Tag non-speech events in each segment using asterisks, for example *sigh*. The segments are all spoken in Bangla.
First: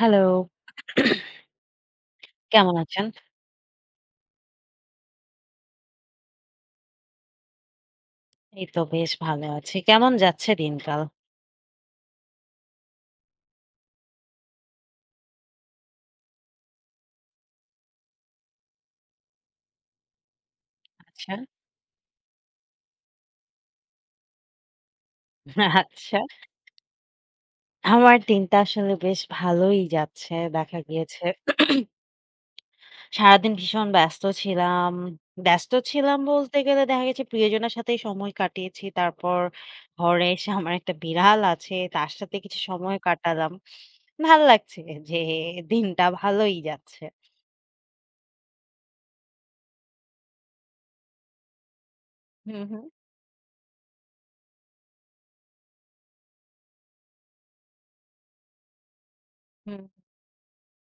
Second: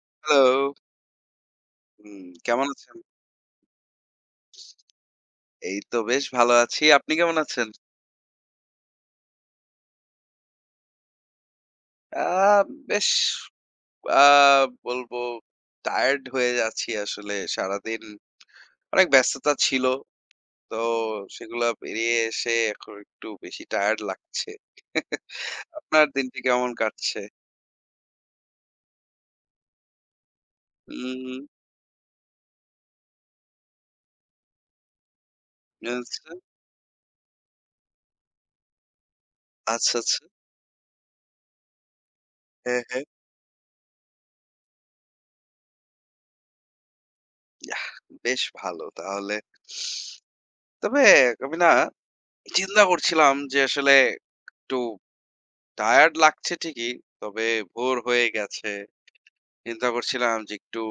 হ্যালো। হ্যালো। হুম, কেমন কেমন আছেন? আছেন? এই তো বেশ ভালো আছি। আপনি কেমন আছেন? এই তো বেশ ভালো আছি। কেমন যাচ্ছে দিনকাল? আ বেশ আ বলবো টায়ার্ড হয়ে যাচ্ছি আসলে। সারাদিন অনেক ব্যস্ততা ছিল। তো আচ্ছা, সেগুলা পেরিয়ে এসে এখন একটু বেশি টায়ার্ড লাগছে। আপনার আচ্ছা। দিনটি কেমন কাটছে? আমার দিনটা আসলে বেশ ভালোই যাচ্ছে। দেখা গিয়েছে হুম, সারাদিন ভীষণ ব্যস্ত ছিলাম। ব্যস্ত ছিলাম আচ্ছা, বলতে গেলে দেখা গেছে প্রিয়জনের সাথেই সময় কাটিয়েছি। তারপর আচ্ছা, আচ্ছা। ঘরে এসে আমার একটা বিড়াল আছে। তার সাথে কিছু হ্যাঁ, সময় হ্যাঁ। কাটালাম। ভাল লাগছে যে দিনটা ভালোই যাচ্ছে। ইয়াহ! বেশ ভালো তাহলে। তবে আমি না হুম, চিন্তা হুম, করছিলাম যে আসলে একটু টায়ার্ড লাগছে ঠিকই। তবে ভোর হয়ে গেছে। হুম। চিন্তা করছিলাম যে একটু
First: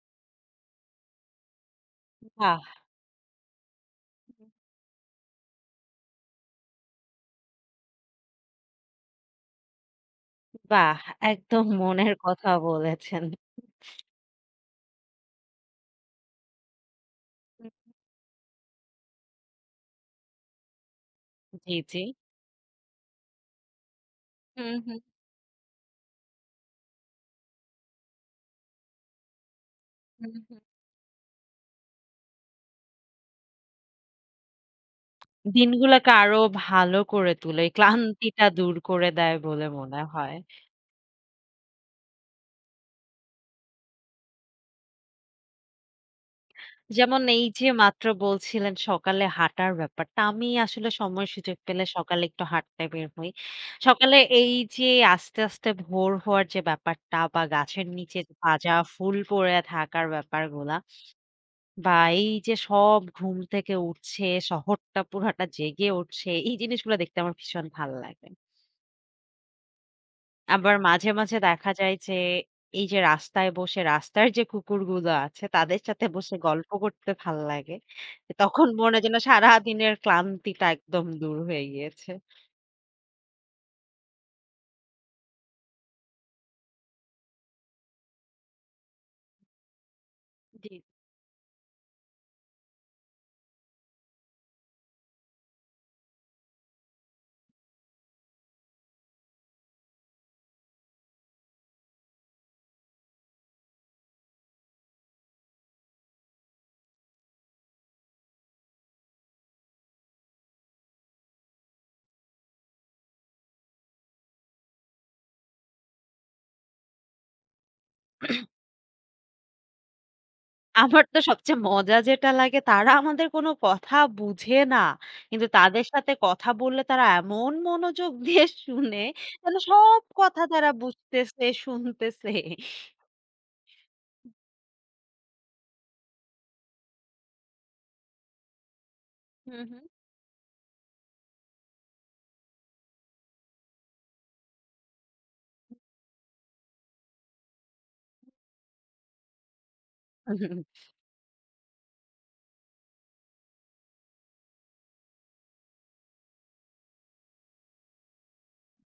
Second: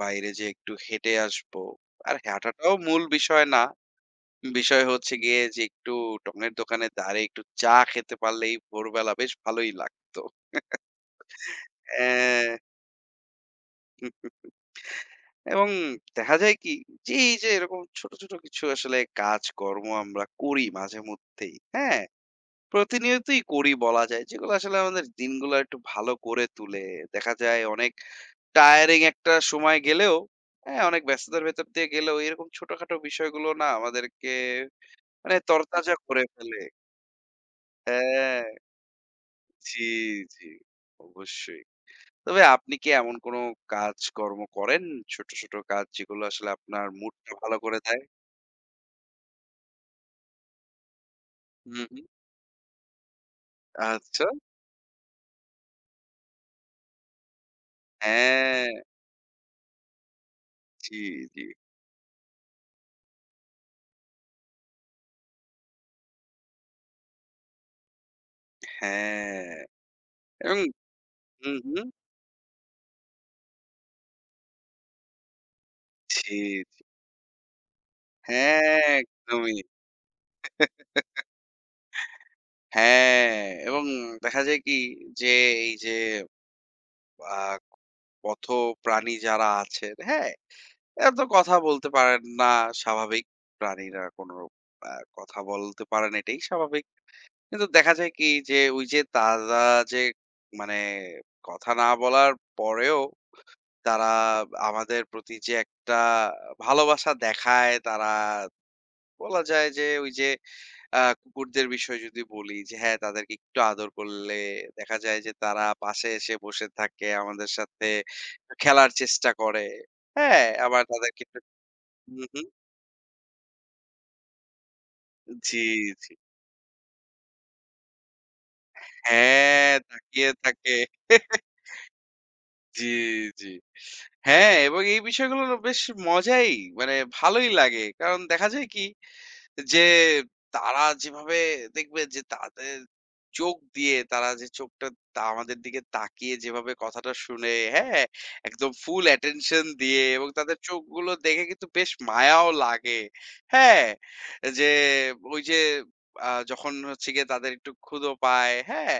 বাইরে যেয়ে একটু হেঁটে আসবো। আর বাহ! হাঁটাটাও মূল বিষয় না। বিষয় হচ্ছে গিয়ে যে একটু টঙের দোকানের ধারে একটু চা খেতে পারলেই ভোরবেলা বেশ ভালোই লাগতো। বাহ! একদম মনের হ্যাঁ, কথা বলেছেন। হুম, এবং দেখা যায় কি যে এই যে হুম, এরকম ছোট, ছোট কিছু আসলে কাজকর্ম আমরা করি মাঝে মধ্যেই। জি, জি। হ্যাঁ? প্রতিনিয়তই করি বলা যায়। যেগুলো হুম, আসলে হুম, আমাদের দিনগুলো একটু ভালো করে তুলে। দেখা যায় অনেক টায়ারিং একটা সময় গেলেও হুম, হুম। হ্যাঁ, অনেক ব্যস্ততার ভেতর দিয়ে গেলেও এরকম ছোটখাটো বিষয়গুলো না আমাদেরকে মানে তরতাজা দিনগুলাকে করে আরো ফেলে। ভালো করে তোলে, এই হ্যাঁ, ক্লান্তিটা দূর করে দেয় বলে জি, মনে হয়। জি, অবশ্যই। তবে আপনি কি এমন কোনো কাজকর্ম করেন? ছোট, ছোট কাজ যেগুলো আসলে আপনার যেমন মুডটা এই ভালো যে করে দেয়? মাত্র বলছিলেন সকালে হাঁটার ব্যাপারটা, আমি আসলে সময় সুযোগ হুম, পেলে হুম। সকালে একটু হাঁটতে বের হই। সকালে আচ্ছা। এই যে আস্তে, আস্তে ভোর হওয়ার যে ব্যাপারটা বা গাছের নিচে হ্যাঁ, তাজা ফুল পড়ে থাকার ব্যাপারগুলা জি, জি। বা এই যে সব ঘুম থেকে উঠছে, শহরটা পুরাটা জেগে উঠছে, এই জিনিসগুলো দেখতে আমার ভীষণ ভাল লাগে। হ্যাঁ, এবং আবার মাঝে, মাঝে হুম, দেখা হুম। যায় যে এই যে রাস্তায় বসে রাস্তার যে কুকুরগুলো আছে তাদের সাথে বসে জি, গল্প জি, করতে ভাল লাগে। তখন হ্যাঁ, মনে হয় যেন একদমই। সারাদিনের ক্লান্তিটা একদম দূর হয়ে গিয়েছে। হ্যাঁ, এবং দেখা যায় কি যে এই যে আ পথ প্রাণী যারা আছেন, হ্যাঁ? জি। এরা তো কথা বলতে পারেন না, স্বাভাবিক। প্রাণীরা কোন আ কথা বলতে পারে না, এটাই স্বাভাবিক। কিন্তু দেখা যায় কি যে, ওই যে তারা যে মানে কথা না বলার পরেও তারা আমাদের প্রতি যে একটা ভালোবাসা দেখায়, তারা বলা যায় যে ওই যে কুকুরদের বিষয়ে যদি বলি যে হ্যাঁ, তাদেরকে একটু আদর করলে দেখা যায় যে তারা পাশে এসে বসে থাকে, আমাদের সাথে খেলার চেষ্টা করে। হ্যাঁ, আবার আমার তো তাদেরকে একটু সবচেয়ে মজা হুম, যেটা হুম। লাগে তারা আমাদের কোনো কথা বুঝে না। কিন্তু জি, তাদের জি। সাথে কথা বললে তারা এমন মনোযোগ দিয়ে শুনে যেন হ্যাঁ, সব তাকিয়ে কথা তারা থাকে। বুঝতেছে, শুনতেছে। জি, জি। হ্যাঁ, এবং এই বিষয়গুলো বেশ মজাই মানে ভালোই লাগে। কারণ দেখা যায় কি হু, হু। যে তারা যেভাবে দেখবে যে তাদের চোখ দিয়ে তারা যে চোখটা তা আমাদের দিকে তাকিয়ে যেভাবে কথাটা শুনে, হ্যাঁ? একদম ফুল attention দিয়ে এবং তাদের চোখগুলো দেখে কিন্তু বেশ মায়াও লাগে। হ্যাঁ? যে ওই যে যখন হচ্ছে গিয়ে তাদের একটু ক্ষুধা পায়, হ্যাঁ?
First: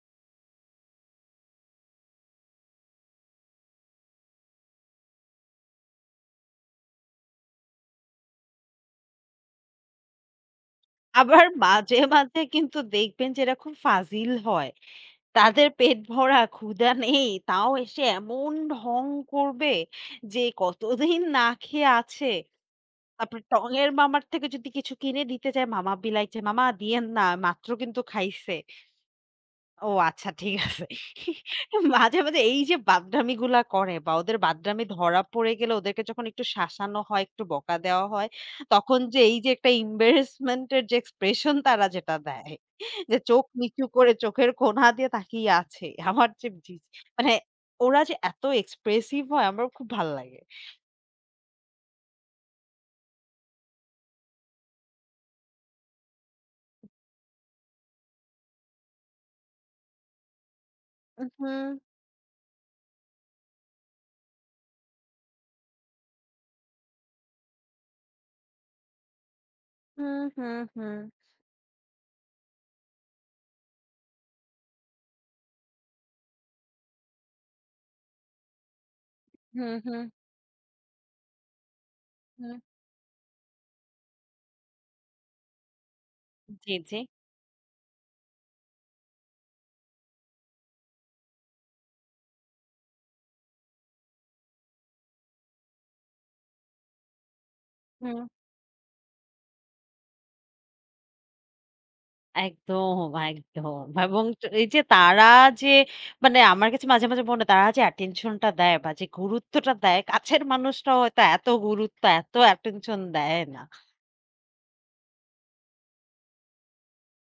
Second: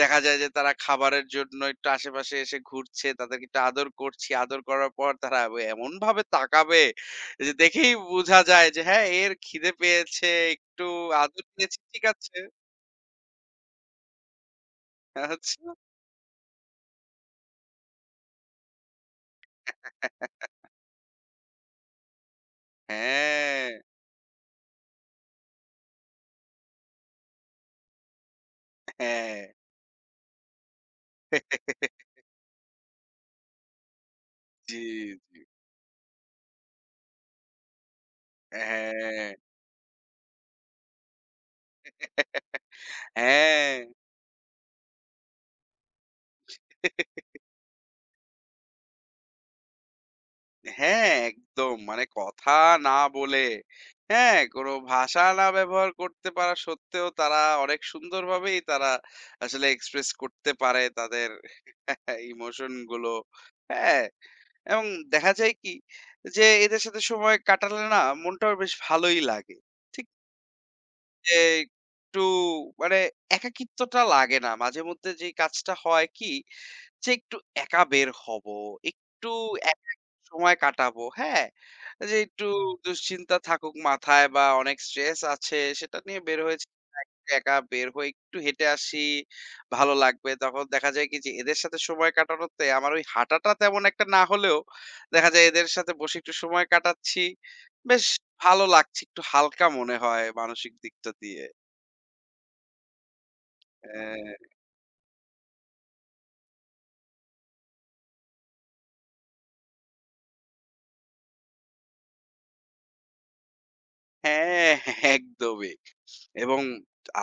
দেখা যায় যে তারা খাবারের জন্য একটু আশেপাশে এসে ঘুরছে, তাদেরকে একটু আদর করছি। আদর করার পর তারা এমনভাবে তাকাবে এই যে দেখেই বুঝা যায় যে হ্যাঁ, এর খিদে পেয়েছে, একটু আদর আবার দিয়েছি মাঝে, ঠিক আছে। মাঝে কিন্তু দেখবেন যে এরা খুব ফাজিল হয়। আচ্ছা। তাদের পেট ভরা ক্ষুধা নেই, তাও এসে এমন ঢং করবে যে কতদিন না খেয়ে আছে। তারপরে হ্যাঁ, টঙের মামার থেকে যদি কিছু কিনে দিতে চায়, মামা বিলায় যে, "মামা দিয়েন না, মাত্র কিন্তু খাইছে।" হ্যাঁ। ও আচ্ছা ঠিক আছে। মাঝে, মাঝে এই যে বাদরামিগুলা করে বা ওদের জি, বাদরামি ধরা জি, পড়ে গেলে ওদেরকে যখন একটু শাসানো হয়, একটু বকা দেওয়া হয়, তখন যে হ্যাঁ, এই যে একটা embarrassment এর যে expression তারা যেটা দেয়, যে চোখ হ্যাঁ। নিচু করে চোখের কোণা দিয়ে তাকিয়ে আছে। আমার যে মানে ওরা যে এত expressive হয় আমার খুব ভাল লাগে। হ্যাঁ, একদম। মানে কথা না বলে, হ্যাঁ, কোনো ভাষা না ব্যবহার করতে পারা সত্ত্বেও তারা অনেক সুন্দরভাবেই তারা আসলে এক্সপ্রেস করতে পারে তাদের হুম, হুম, *laughs* ইমোশন গুলো। হ্যাঁ, এবং দেখা যায় কি যে এদের সাথে সময় কাটালে না মনটাও বেশ ভালোই লাগে। ঠিক হুম, হুম, যে একটু মানে একাকিত্বটা লাগে না। মাঝে মধ্যে যে কাজটা হয় কি যে একটু একা বের হবো, একটু হুম, একা হুম, সময় কাটাবো, হ্যাঁ? যে একটু হুম। দুশ্চিন্তা থাকুক মাথায় বা অনেক স্ট্রেস আছে সেটা নিয়ে বের হয়েছি, জি, জি। একা বের হয়ে একটু হেঁটে আসি, ভালো লাগবে। তখন দেখা যায় কি যে এদের সাথে সময় কাটানোতে আমার ওই হাঁটাটা তেমন একটা না হলেও দেখা যায় এদের সাথে বসে একটু সময় কাটাচ্ছি। বেশ হুম। ভালো লাগছে, একটু হালকা মনে হয় মানসিক দিকটা দিয়ে। একদম, একদম। এবং অ্যা এই যে তারা যে মানে আমার কাছে মাঝে, মাঝে মনে হয় তারা যে attention টা দেয় বা যে গুরুত্বটা দেয়, কাছের মানুষরাও হয়তো এত গুরুত্ব, এত attention দেয় না। হ্যাঁ, হ্যাঁ, হ্যাঁ, একদমই। এবং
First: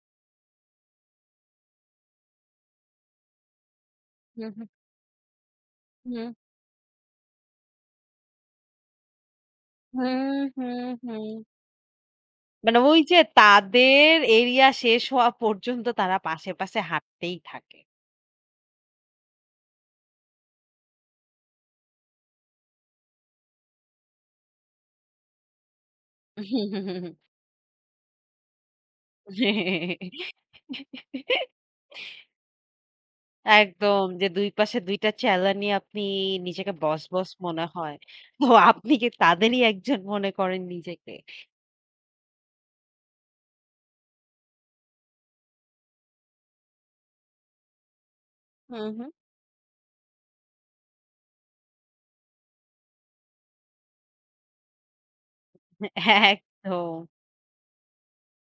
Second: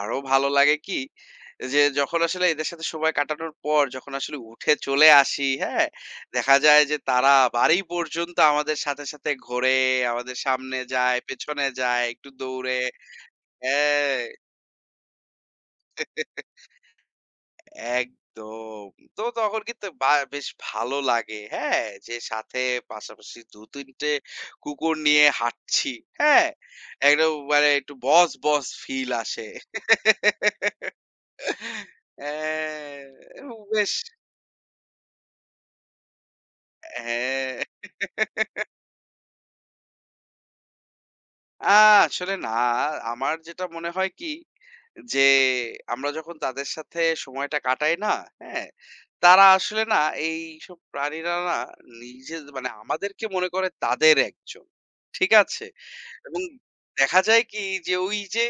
আরো ভালো লাগে কি? যে যখন আসলে এদের সাথে সময় কাটানোর পর যখন আসলে হুম, হুম, উঠে চলে আসি, হ্যাঁ? হুম, দেখা যায় যে তারা বাড়ি পর্যন্ত আমাদের সাথে, সাথে ঘোরে, আমাদের হুম, সামনে হুম। যায়, হুম। পেছনে যায়, একটু দৌড়ে মানে ওই যে তাদের হ্যাঁ, এরিয়া শেষ হওয়া পর্যন্ত তারা পাশে, পাশে হাঁটতেই থাকে। একদম। তো তখন কিন্তু বা বেশ ভালো লাগে, হ্যাঁ? যে সাথে পাশাপাশি ২-৩ টে কুকুর নিয়ে হাঁটছি, হুম হ্যাঁ? হুম হুম হুম। একদম মানে একটু বস, বস ফিল আসে। হ্যাঁ, বেশ একদম। যে ২ পাশে ২ টা চেলানি আপনি নিজেকে বস, বস হ্যাঁ। মনে হয়। তো আপনি কি তাদেরই একজন মনে করেন নিজেকে? আ আসলে না, আমার যেটা মনে হয় কি যে আমরা যখন তাদের সাথে সময়টা কাটাই না, হ্যাঁ? হুম, হুম। তারা আসলে না এইসব প্রাণীরা না নিজে মানে আমাদেরকে মনে করে তাদের একজন। ঠিক আছে? এবং একদম। দেখা যায় কি যে ওই যে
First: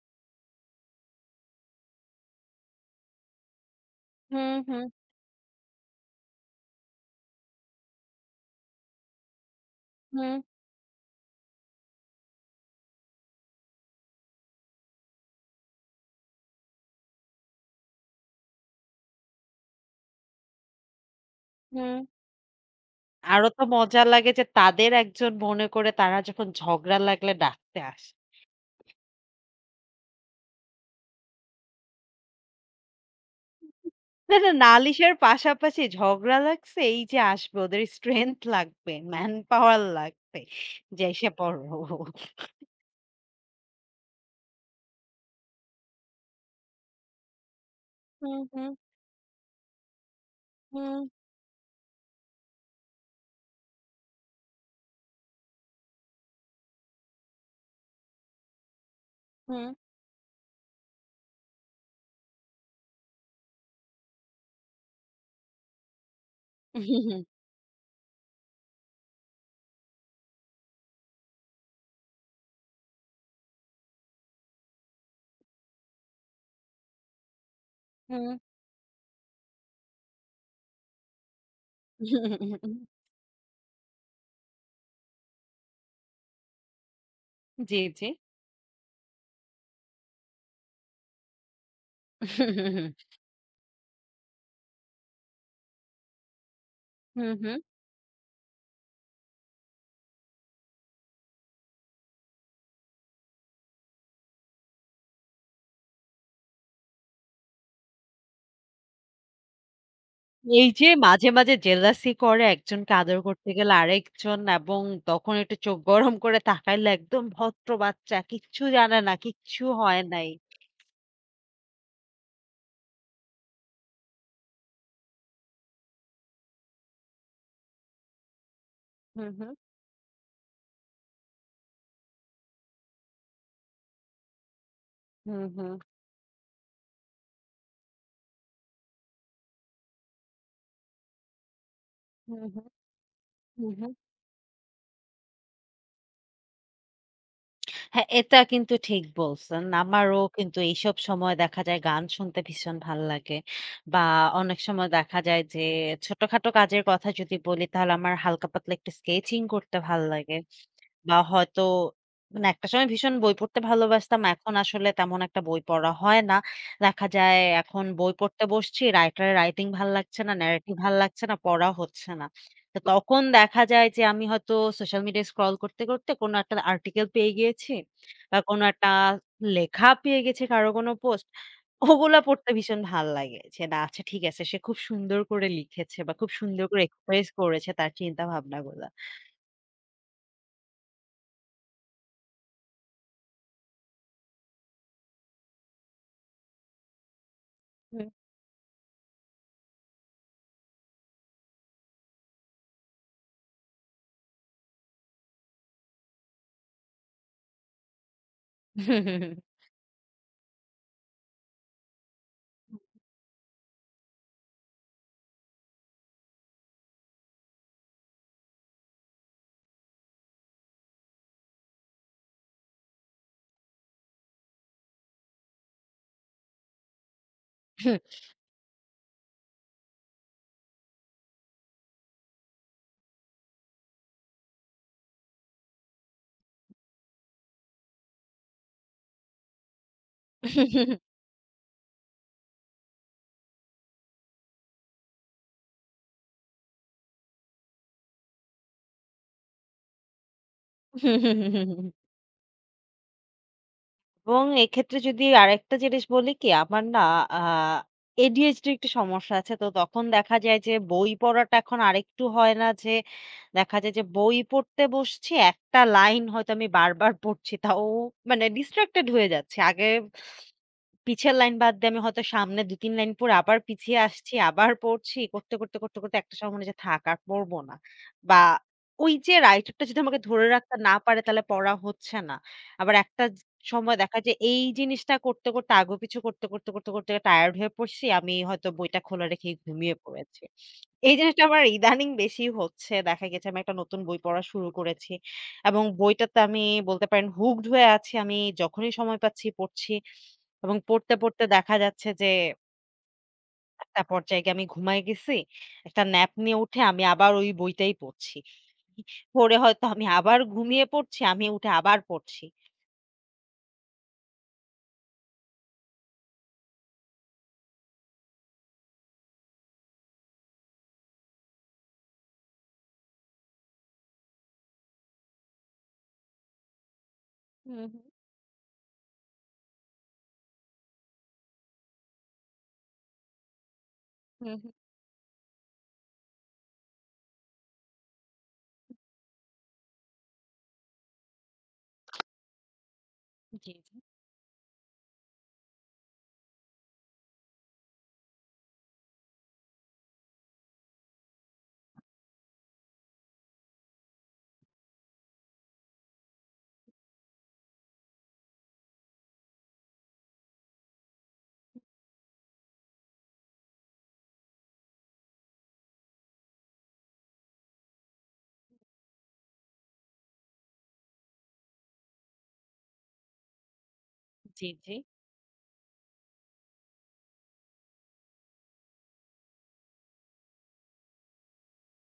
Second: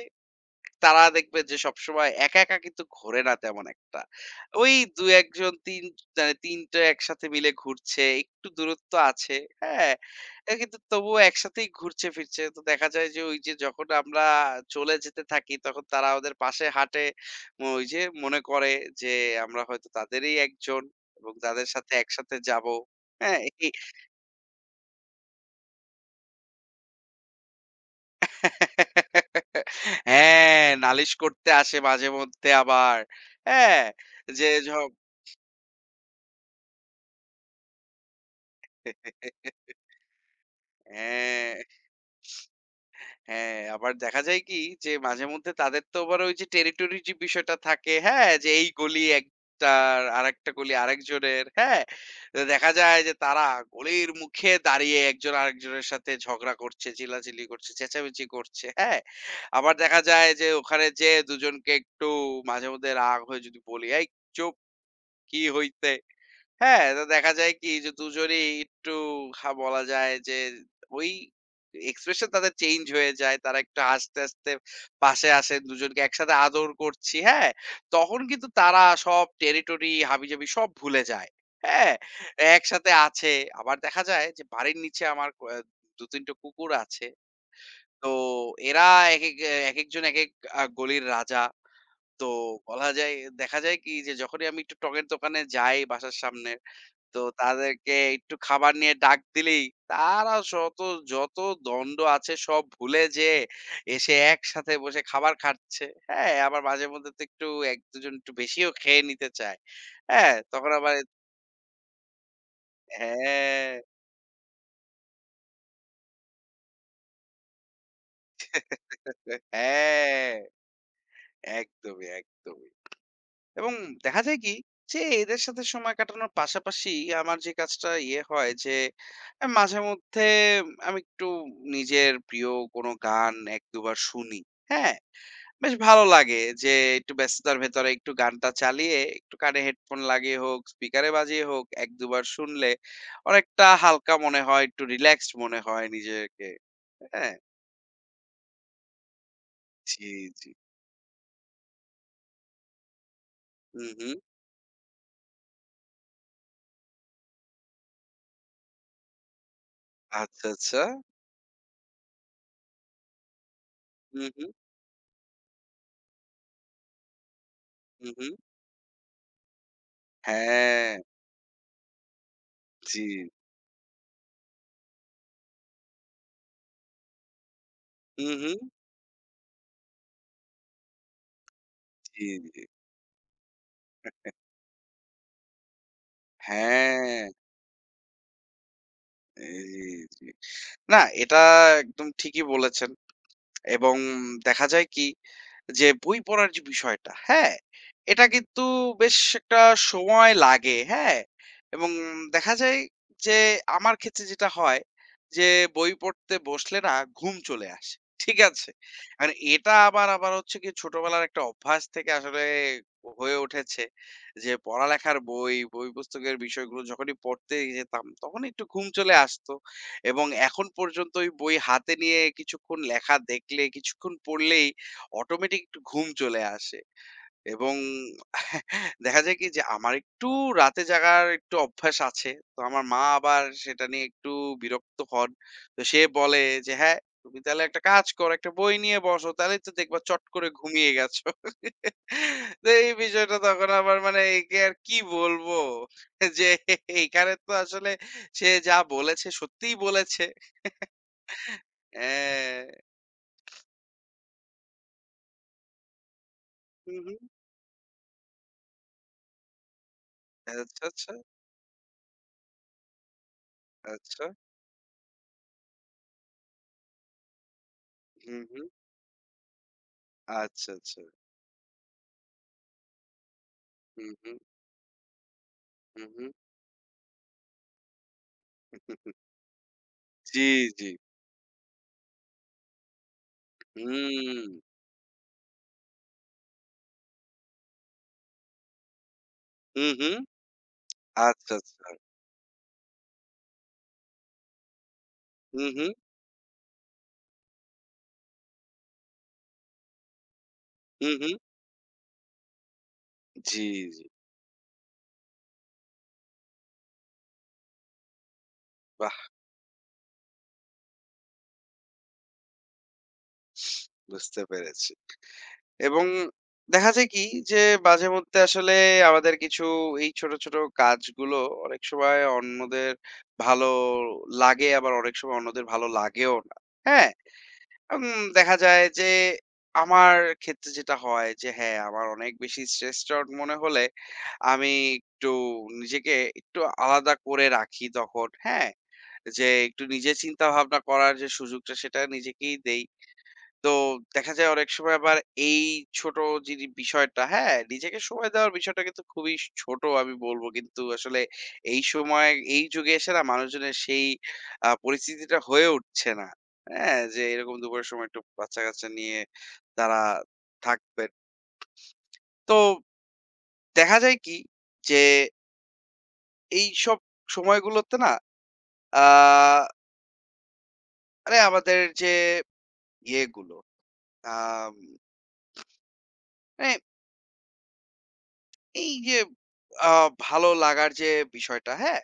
তারা দেখবে যে সবসময় একা, একা কিন্তু ঘোরে না তেমন একটা। হুম, ওই হুম, ২-১ জন ৩ টা একসাথে মিলে ঘুরছে, একটু দূরত্ব আছে, হ্যাঁ? হুম, এ কিন্তু তবুও একসাথেই ঘুরছে ফিরছে। তো দেখা যায় যে ওই যে যখন আমরা চলে যেতে থাকি তখন তারা ওদের পাশে হাঁটে। ওই যে মনে করে যে আমরা হয়তো তাদেরই একজন এবং তাদের সাথে হুম। একসাথে যাবো। হ্যাঁ, আরো তো এই মজা লাগে যে তাদের একজন মনে করে তারা যখন ঝগড়া লাগলে ডাকতে আসে। হ্যাঁ, নালিশ করতে আসে মাঝেমধ্যে আবার। হ্যাঁ? না, যে না ঝ নালিশের পাশাপাশি ঝগড়া লাগছে এই যে আসবে ওদের স্ট্রেংথ লাগবে, ম্যান পাওয়ার লাগবে। যে এসে হ্যাঁ, পড়ো। হ্যাঁ, আবার দেখা যায় কি যে মাঝেমধ্যে তাদের তো আবার ওই যে টেরিটরি যে বিষয়টা থাকে, হ্যাঁ? হুম, যে এই হুম, গলি একটার, আরেকটা গলি হুম, হুম। আরেকজনের, হ্যাঁ? তো দেখা যায় যে তারা গলির মুখে দাঁড়িয়ে একজন আরেকজনের সাথে ঝগড়া করছে, চিল্লাচিল্লি করছে, চেঁচামেচি করছে, হ্যাঁ? হুম। আবার দেখা যায় যে ওখানে যেয়ে দুজনকে একটু মাঝেমধ্যে রাগ হয়ে যদি বলি, "এই চুপ! কি হইছে?" হ্যাঁ, তো হুম দেখা যায় কি যে দুজনেই একটু হা বলা যায় যে ওই এক্সপ্রেশন তাদের চেঞ্জ হয়ে যায়। তারা একটু হাসতে, হাসতে পাশে আসে, দুজনকে একসাথে আদর করছি, হ্যাঁ? তখন কিন্তু তারা সব টেরিটরি হাবিজাবি সব ভুলে যায়, হ্যাঁ? হুম একসাথে আছে। আবার দেখা যায় যে বাড়ির নিচে আমার ২-৩ টা কুকুর আছে। জি, তো জি। এরা একেক একেকজন একেক গলির রাজা। তো বলা *laughs* যায় দেখা যায় কি যে যখনই আমি একটু টগের দোকানে যাই বাসার সামনে তো হুম, হুম। তাদেরকে একটু খাবার নিয়ে ডাক দিলেই তারা যত যত দণ্ড আছে সব ভুলে যেয়ে এসে একসাথে বসে খাবার খাচ্ছে। হ্যাঁ, আবার মাঝে মধ্যে তো একটু ১-২ জন একটু বেশিও খেয়ে নিতে চায়। হ্যাঁ, এই তখন যে আবার মাঝে, মাঝে জেলাসি করে একজনকে আদর করতে গেলে হ্যাঁ, আরেকজন এবং তখন একটু চোখ গরম করে তাকাইলে একদম ভদ্র বাচ্চা। কিচ্ছু জানে না, কিচ্ছু হয় নাই। হ্যাঁ, একদমই, একদমই। এবং দেখা যায় কি যে এদের সাথে সময় কাটানোর পাশাপাশি আমার যে কাজটা ইয়ে হয় যে হুম, হুম। মাঝেমধ্যে আমি একটু নিজের প্রিয় কোনো গান ১-২ বার শুনি। হ্যাঁ? হুম, বেশ হুম। ভালো লাগে যে একটু ব্যস্ততার ভেতরে একটু গানটা চালিয়ে একটু কানে হেডফোন লাগিয়ে হোক স্পিকারে বাজিয়ে হোক এক দুবার হুম, হুম। শুনলে অনেকটা হুম, হুম। হালকা মনে হয় একটু রিল্যাক্সড মনে হয় নিজেকে হ্যাঁ হ্যাঁ, এটা কিন্তু ঠিক বলছেন। জি আমারও জি কিন্তু এইসব সময় দেখা যায় গান শুনতে ভীষণ ভাল লাগে। হুম বা হুম অনেক সময় দেখা যায় যে ছোটখাটো কাজের কথা যদি বলি তাহলে আমার হালকা পাতলা একটু স্কেচিং করতে ভাল লাগে। আচ্ছা আচ্ছা বা হয়তো মানে একটা সময় ভীষণ বই পড়তে ভালোবাসতাম। হুম হুম এখন আসলে তেমন একটা বই পড়া হয় না। দেখা যায় এখন হুম বই হুম পড়তে বসছি, রাইটারের রাইটিং ভাল লাগছে না, ন্যারেটিভ হ্যাঁ ভাল লাগছে না, পড়া হচ্ছে না। তো জি তখন দেখা যায় যে আমি হয়তো সোশ্যাল মিডিয়ায় স্ক্রল করতে, করতে কোনো একটা আর্টিকেল পেয়ে গিয়েছি হুম বা হুম কোনো একটা লেখা পেয়ে গেছি কারো কোনো পোস্ট। ওগুলা জি পড়তে জি ভীষণ ভাল লাগে। যে না আচ্ছা ঠিক আছে সে খুব সুন্দর করে লিখেছে বা খুব সুন্দর করে হ্যাঁ এক্সপ্রেস করেছে তার চিন্তা ভাবনাগুলা। জি জি না এটা একদম ঠিকই বলেছেন এবং দেখা যায় কি যে বই পড়ার যে বিষয়টা, হ্যাঁ? এটা কিন্তু বেশ একটা সময় লাগে, হ্যাঁ? এবং দেখা যায় যে আমার ক্ষেত্রে যেটা হয় যে বই পড়তে বসলে না ঘুম চলে আসে। ঠিক আছে? হুম। *laughs* মানে এটা আবার আবার হচ্ছে গিয়ে ছোটবেলার একটা অভ্যাস থেকে আসলে হয়ে উঠেছে যে পড়ালেখার বই পুস্তকের বিষয়গুলো যখনই পড়তে যেতাম তখন একটু ঘুম চলে আসতো। এবং এখন পর্যন্ত ওই বই হাতে নিয়ে কিছুক্ষণ লেখা দেখলে, কিছুক্ষণ পড়লেই অটোমেটিক একটু ঘুম চলে আসে এবং *laughs* দেখা যায় কি যে আমার একটু রাতে জাগার একটু অভ্যাস আছে। তো আমার মা আবার সেটা নিয়ে একটু বিরক্ত হন। তো সে বলে যে, "হ্যাঁ, তুমি তাহলে একটা কাজ করো, একটা বই নিয়ে বসো। তাহলেই তো দেখবা চট করে ঘুমিয়ে গেছো।" *laughs* তো এই বিষয়টা তখন আবার মানে একে আর কি বলবো? *laughs* যে এখানে তো আসলে সে যা বলেছে সত্যিই বলেছে। *laughs* হ্যাঁ। এবং এক্ষেত্রে যদি আরেকটা জিনিস বলি কি, আমার হু, না হু। আ ADHD র একটু সমস্যা আছে। তো তখন দেখা যায় যে আচ্ছা, বই আচ্ছা, পড়াটা এখন আরেকটু হয় না যে, দেখা যায় যে আচ্ছা। বই পড়তে বসছি, একটা লাইন হয়তো আমি বারবার পড়ছি। তাও হুম, মানে হুম। distracted হয়ে যাচ্ছি। আগে আচ্ছা, আচ্ছা। পিছের লাইন বাদ দিয়ে আমি হয়তো সামনে ২-৩ লাইন পড়ে আবার পিছিয়ে হুম, আসছি, হুম, আবার পড়ছি। করতে, করতে, করতে, হুম, করতে হুম। একটা সময় মনে হচ্ছে থাক আর পড়ব না। বা ওই যে রাইটারটা যদি আমাকে জি, ধরে রাখতে জি। না পারে তাহলে পড়া হচ্ছে না। আবার একটা সময় দেখা যায় হুম। এই জিনিসটা করতে, করতে, আগুপিছু করতে, করতে, করতে, করতে টায়ার্ড হয়ে পড়ছি। আমি হয়তো বইটা খোলা রেখেই হুম, ঘুমিয়ে হুম। পড়েছি। এই জিনিসটা আচ্ছা, আমার আচ্ছা। ইদানিং বেশি হচ্ছে। দেখা গেছে আমি একটা নতুন বই পড়া শুরু করেছি হুম, এবং হুম, বইটাতে আমি বলতে পারেন হুকড হয়ে আছি। আমি যখনই সময় পাচ্ছি পড়ছি। এবং হুম, পড়তে, হুম। পড়তে দেখা যাচ্ছে যে জি, একটা জি। পর্যায়ে গিয়ে আমি ঘুমায়ে গেছি। একটা ন্যাপ নিয়ে উঠে আমি আবার ওই বইটাই পড়ছি। বাহ! পড়ে হয়তো আমি আবার ঘুমিয়ে পড়ছি, আমি উঠে আবার পড়ছি। বুঝতে পেরেছি। এবং দেখা যায় কি যে মাঝেমধ্যে আসলে আমাদের কিছু এই ছোট, ছোট কাজগুলো অনেক সময় অন্যদের ভালো লাগে আবার অনেক সময় অন্যদের ভালো লাগেও না। হ্যাঁ? হুম, হুম, উম দেখা যায় যে আমার ক্ষেত্রে যেটা হয় যে হ্যাঁ, আমার অনেক বেশি stressed out মনে হলে হুম, হুম। আমি একটু নিজেকে একটু আলাদা করে রাখি তখন। হ্যাঁ? যে একটু নিজে চিন্তা ভাবনা করার যে সুযোগটা সেটা নিজেকেই দেই। তো জি, জি, দেখা যায় অনেক সময় আবার এই ছোট যিনি বিষয়টা হ্যাঁ, নিজেকে সময় দেওয়ার বিষয়টা কিন্তু খুবই স ছোট আমি বলব। কিন্তু আসলে এই সময় এই যুগে এসে না মানুষজনের সেই পরিস্থিতিটা হয়ে উঠছে না। হ্যাঁ, যে এরকম দুপুরের সময় একটু বাচ্চা-কাচ্চা নিয়ে তারা থাকবেন। তো দেখা যায় কি যে এইসব সময়গুলোতে না আ মানে আমাদের যে ইয়েগুলো জি, আম জি। মানে এই যে আ ভালো লাগার যে বিষয়টা, হ্যাঁ?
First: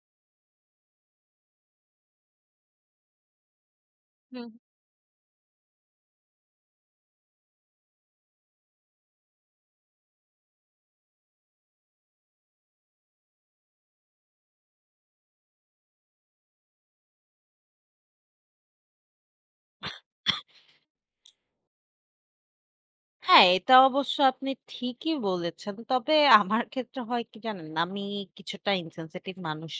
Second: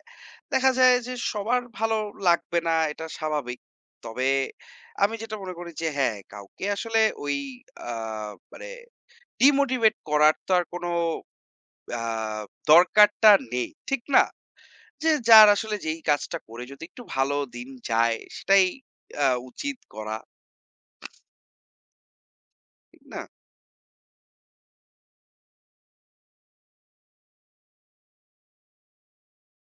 দেখা যায় যে সবার ভালো লাগবে না, এটা স্বাভাবিক। তবে হুম। আমি যেটা মনে করি যে হ্যাঁ, কাউকে আসলে ওই আ মানে ডিমোটিভেট করার তো আর কোনো আ দরকারটা নেই। ঠিক না? যে যার আসলে যেই কাজটা করে যদি একটু ভালো দিন যায়, সেটাই উচিত করা। হুম। ঠিক না? হ্যাঁ, এটা অবশ্য আপনি ঠিকই বলেছেন। তবে আমার ক্ষেত্রে হয় কি জানেন? আমি কিছুটা insensitive মানুষ।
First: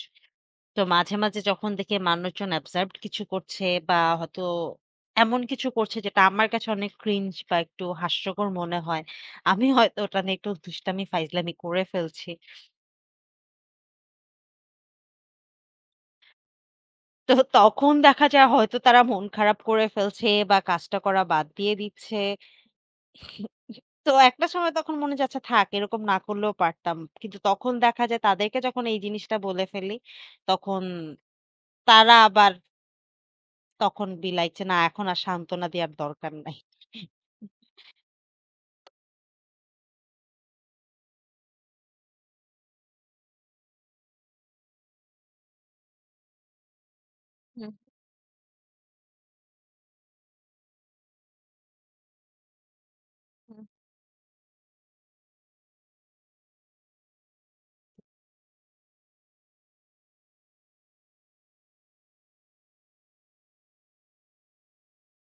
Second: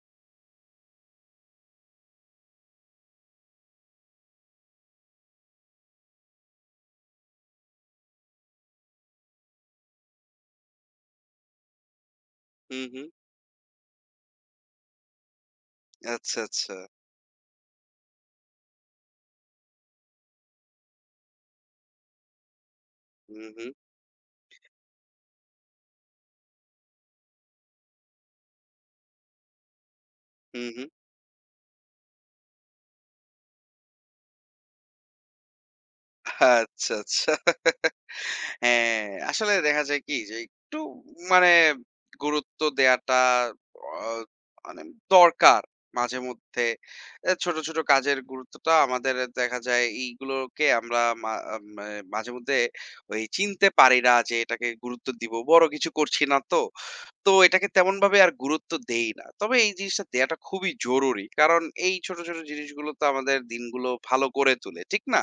তো মাঝে, মাঝে যখন দেখি মানুষজন অ্যাবসার্ভড কিছু করছে বা হয়তো এমন কিছু করছে যেটা আমার কাছে অনেক ক্রিঞ্জ বা একটু হাস্যকর মনে হয়। আমি হয়তো ওটা নিয়ে একটু দুষ্টামি ফাইজলামি করে ফেলছি। হুম, হুম। আচ্ছা, আচ্ছা। তো তখন দেখা যায় হয়তো তারা মন খারাপ করে ফেলছে বা কাজটা করা বাদ দিয়ে দিচ্ছে। হুম, হুম। তো একটা সময় তখন মনে হচ্ছে আচ্ছা থাক এরকম না করলেও পারতাম। কিন্তু তখন দেখা যায় তাদেরকে যখন এই জিনিসটা বলে ফেলি হুম, তখন হুম। তারা আবার তখন be like যে না এখন আর সান্ত্বনা দেওয়ার দরকার নাই। আচ্ছা, আচ্ছা। হ্যাঁ, আসলে দেখা যায় কি যে একটু মানে গুরুত্ব দেয়াটা অ মানে দরকার মাঝেমধ্যে। এ ছোট, হুম, ছোট কাজের গুরুত্বটা আমাদের দেখা যায় এইগুলোকে আমরা মা আ মানে মাঝেমধ্যে ওই হুম। চিনতে পারি না যে এটাকে গুরুত্ব দিব। বড় কিছু করছি না তো। তো এটাকে তেমনভাবে আর গুরুত্ব দেই না। তবে এই জিনিসটা দেয়াটা খুবই জরুরি। কারণ এই ছোট, ছোট জিনিসগুলো তো আমাদের দিনগুলো ভালো করে তোলে। ঠিক না?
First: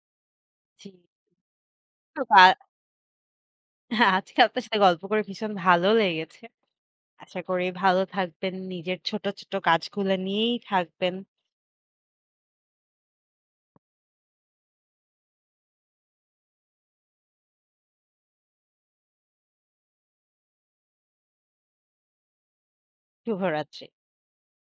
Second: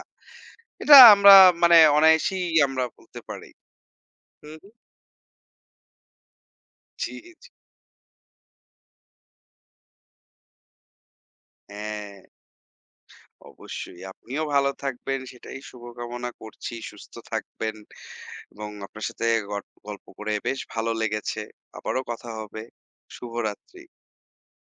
জি। এটা আমরা মানে তো বা অনায়াসেই আমরা বলতে পারি। হ্যাঁ, আজকে হুম, আপনার হুম। সাথে গল্প করে ভীষণ ভালো লেগেছে। জি, আশা জি। করি ভালো থাকবেন। নিজের ছোট, ছোট কাজগুলো নিয়েই থাকবেন। হ্যাঁ, অবশ্যই। আপনিও ভালো থাকবেন সেটাই শুভকামনা করছি। সুস্থ থাকবেন এবং আপনার সাথে গল্প করে বেশ ভালো লেগেছে। আবারও কথা হবে। শুভরাত্রি। শুভরাত্রি।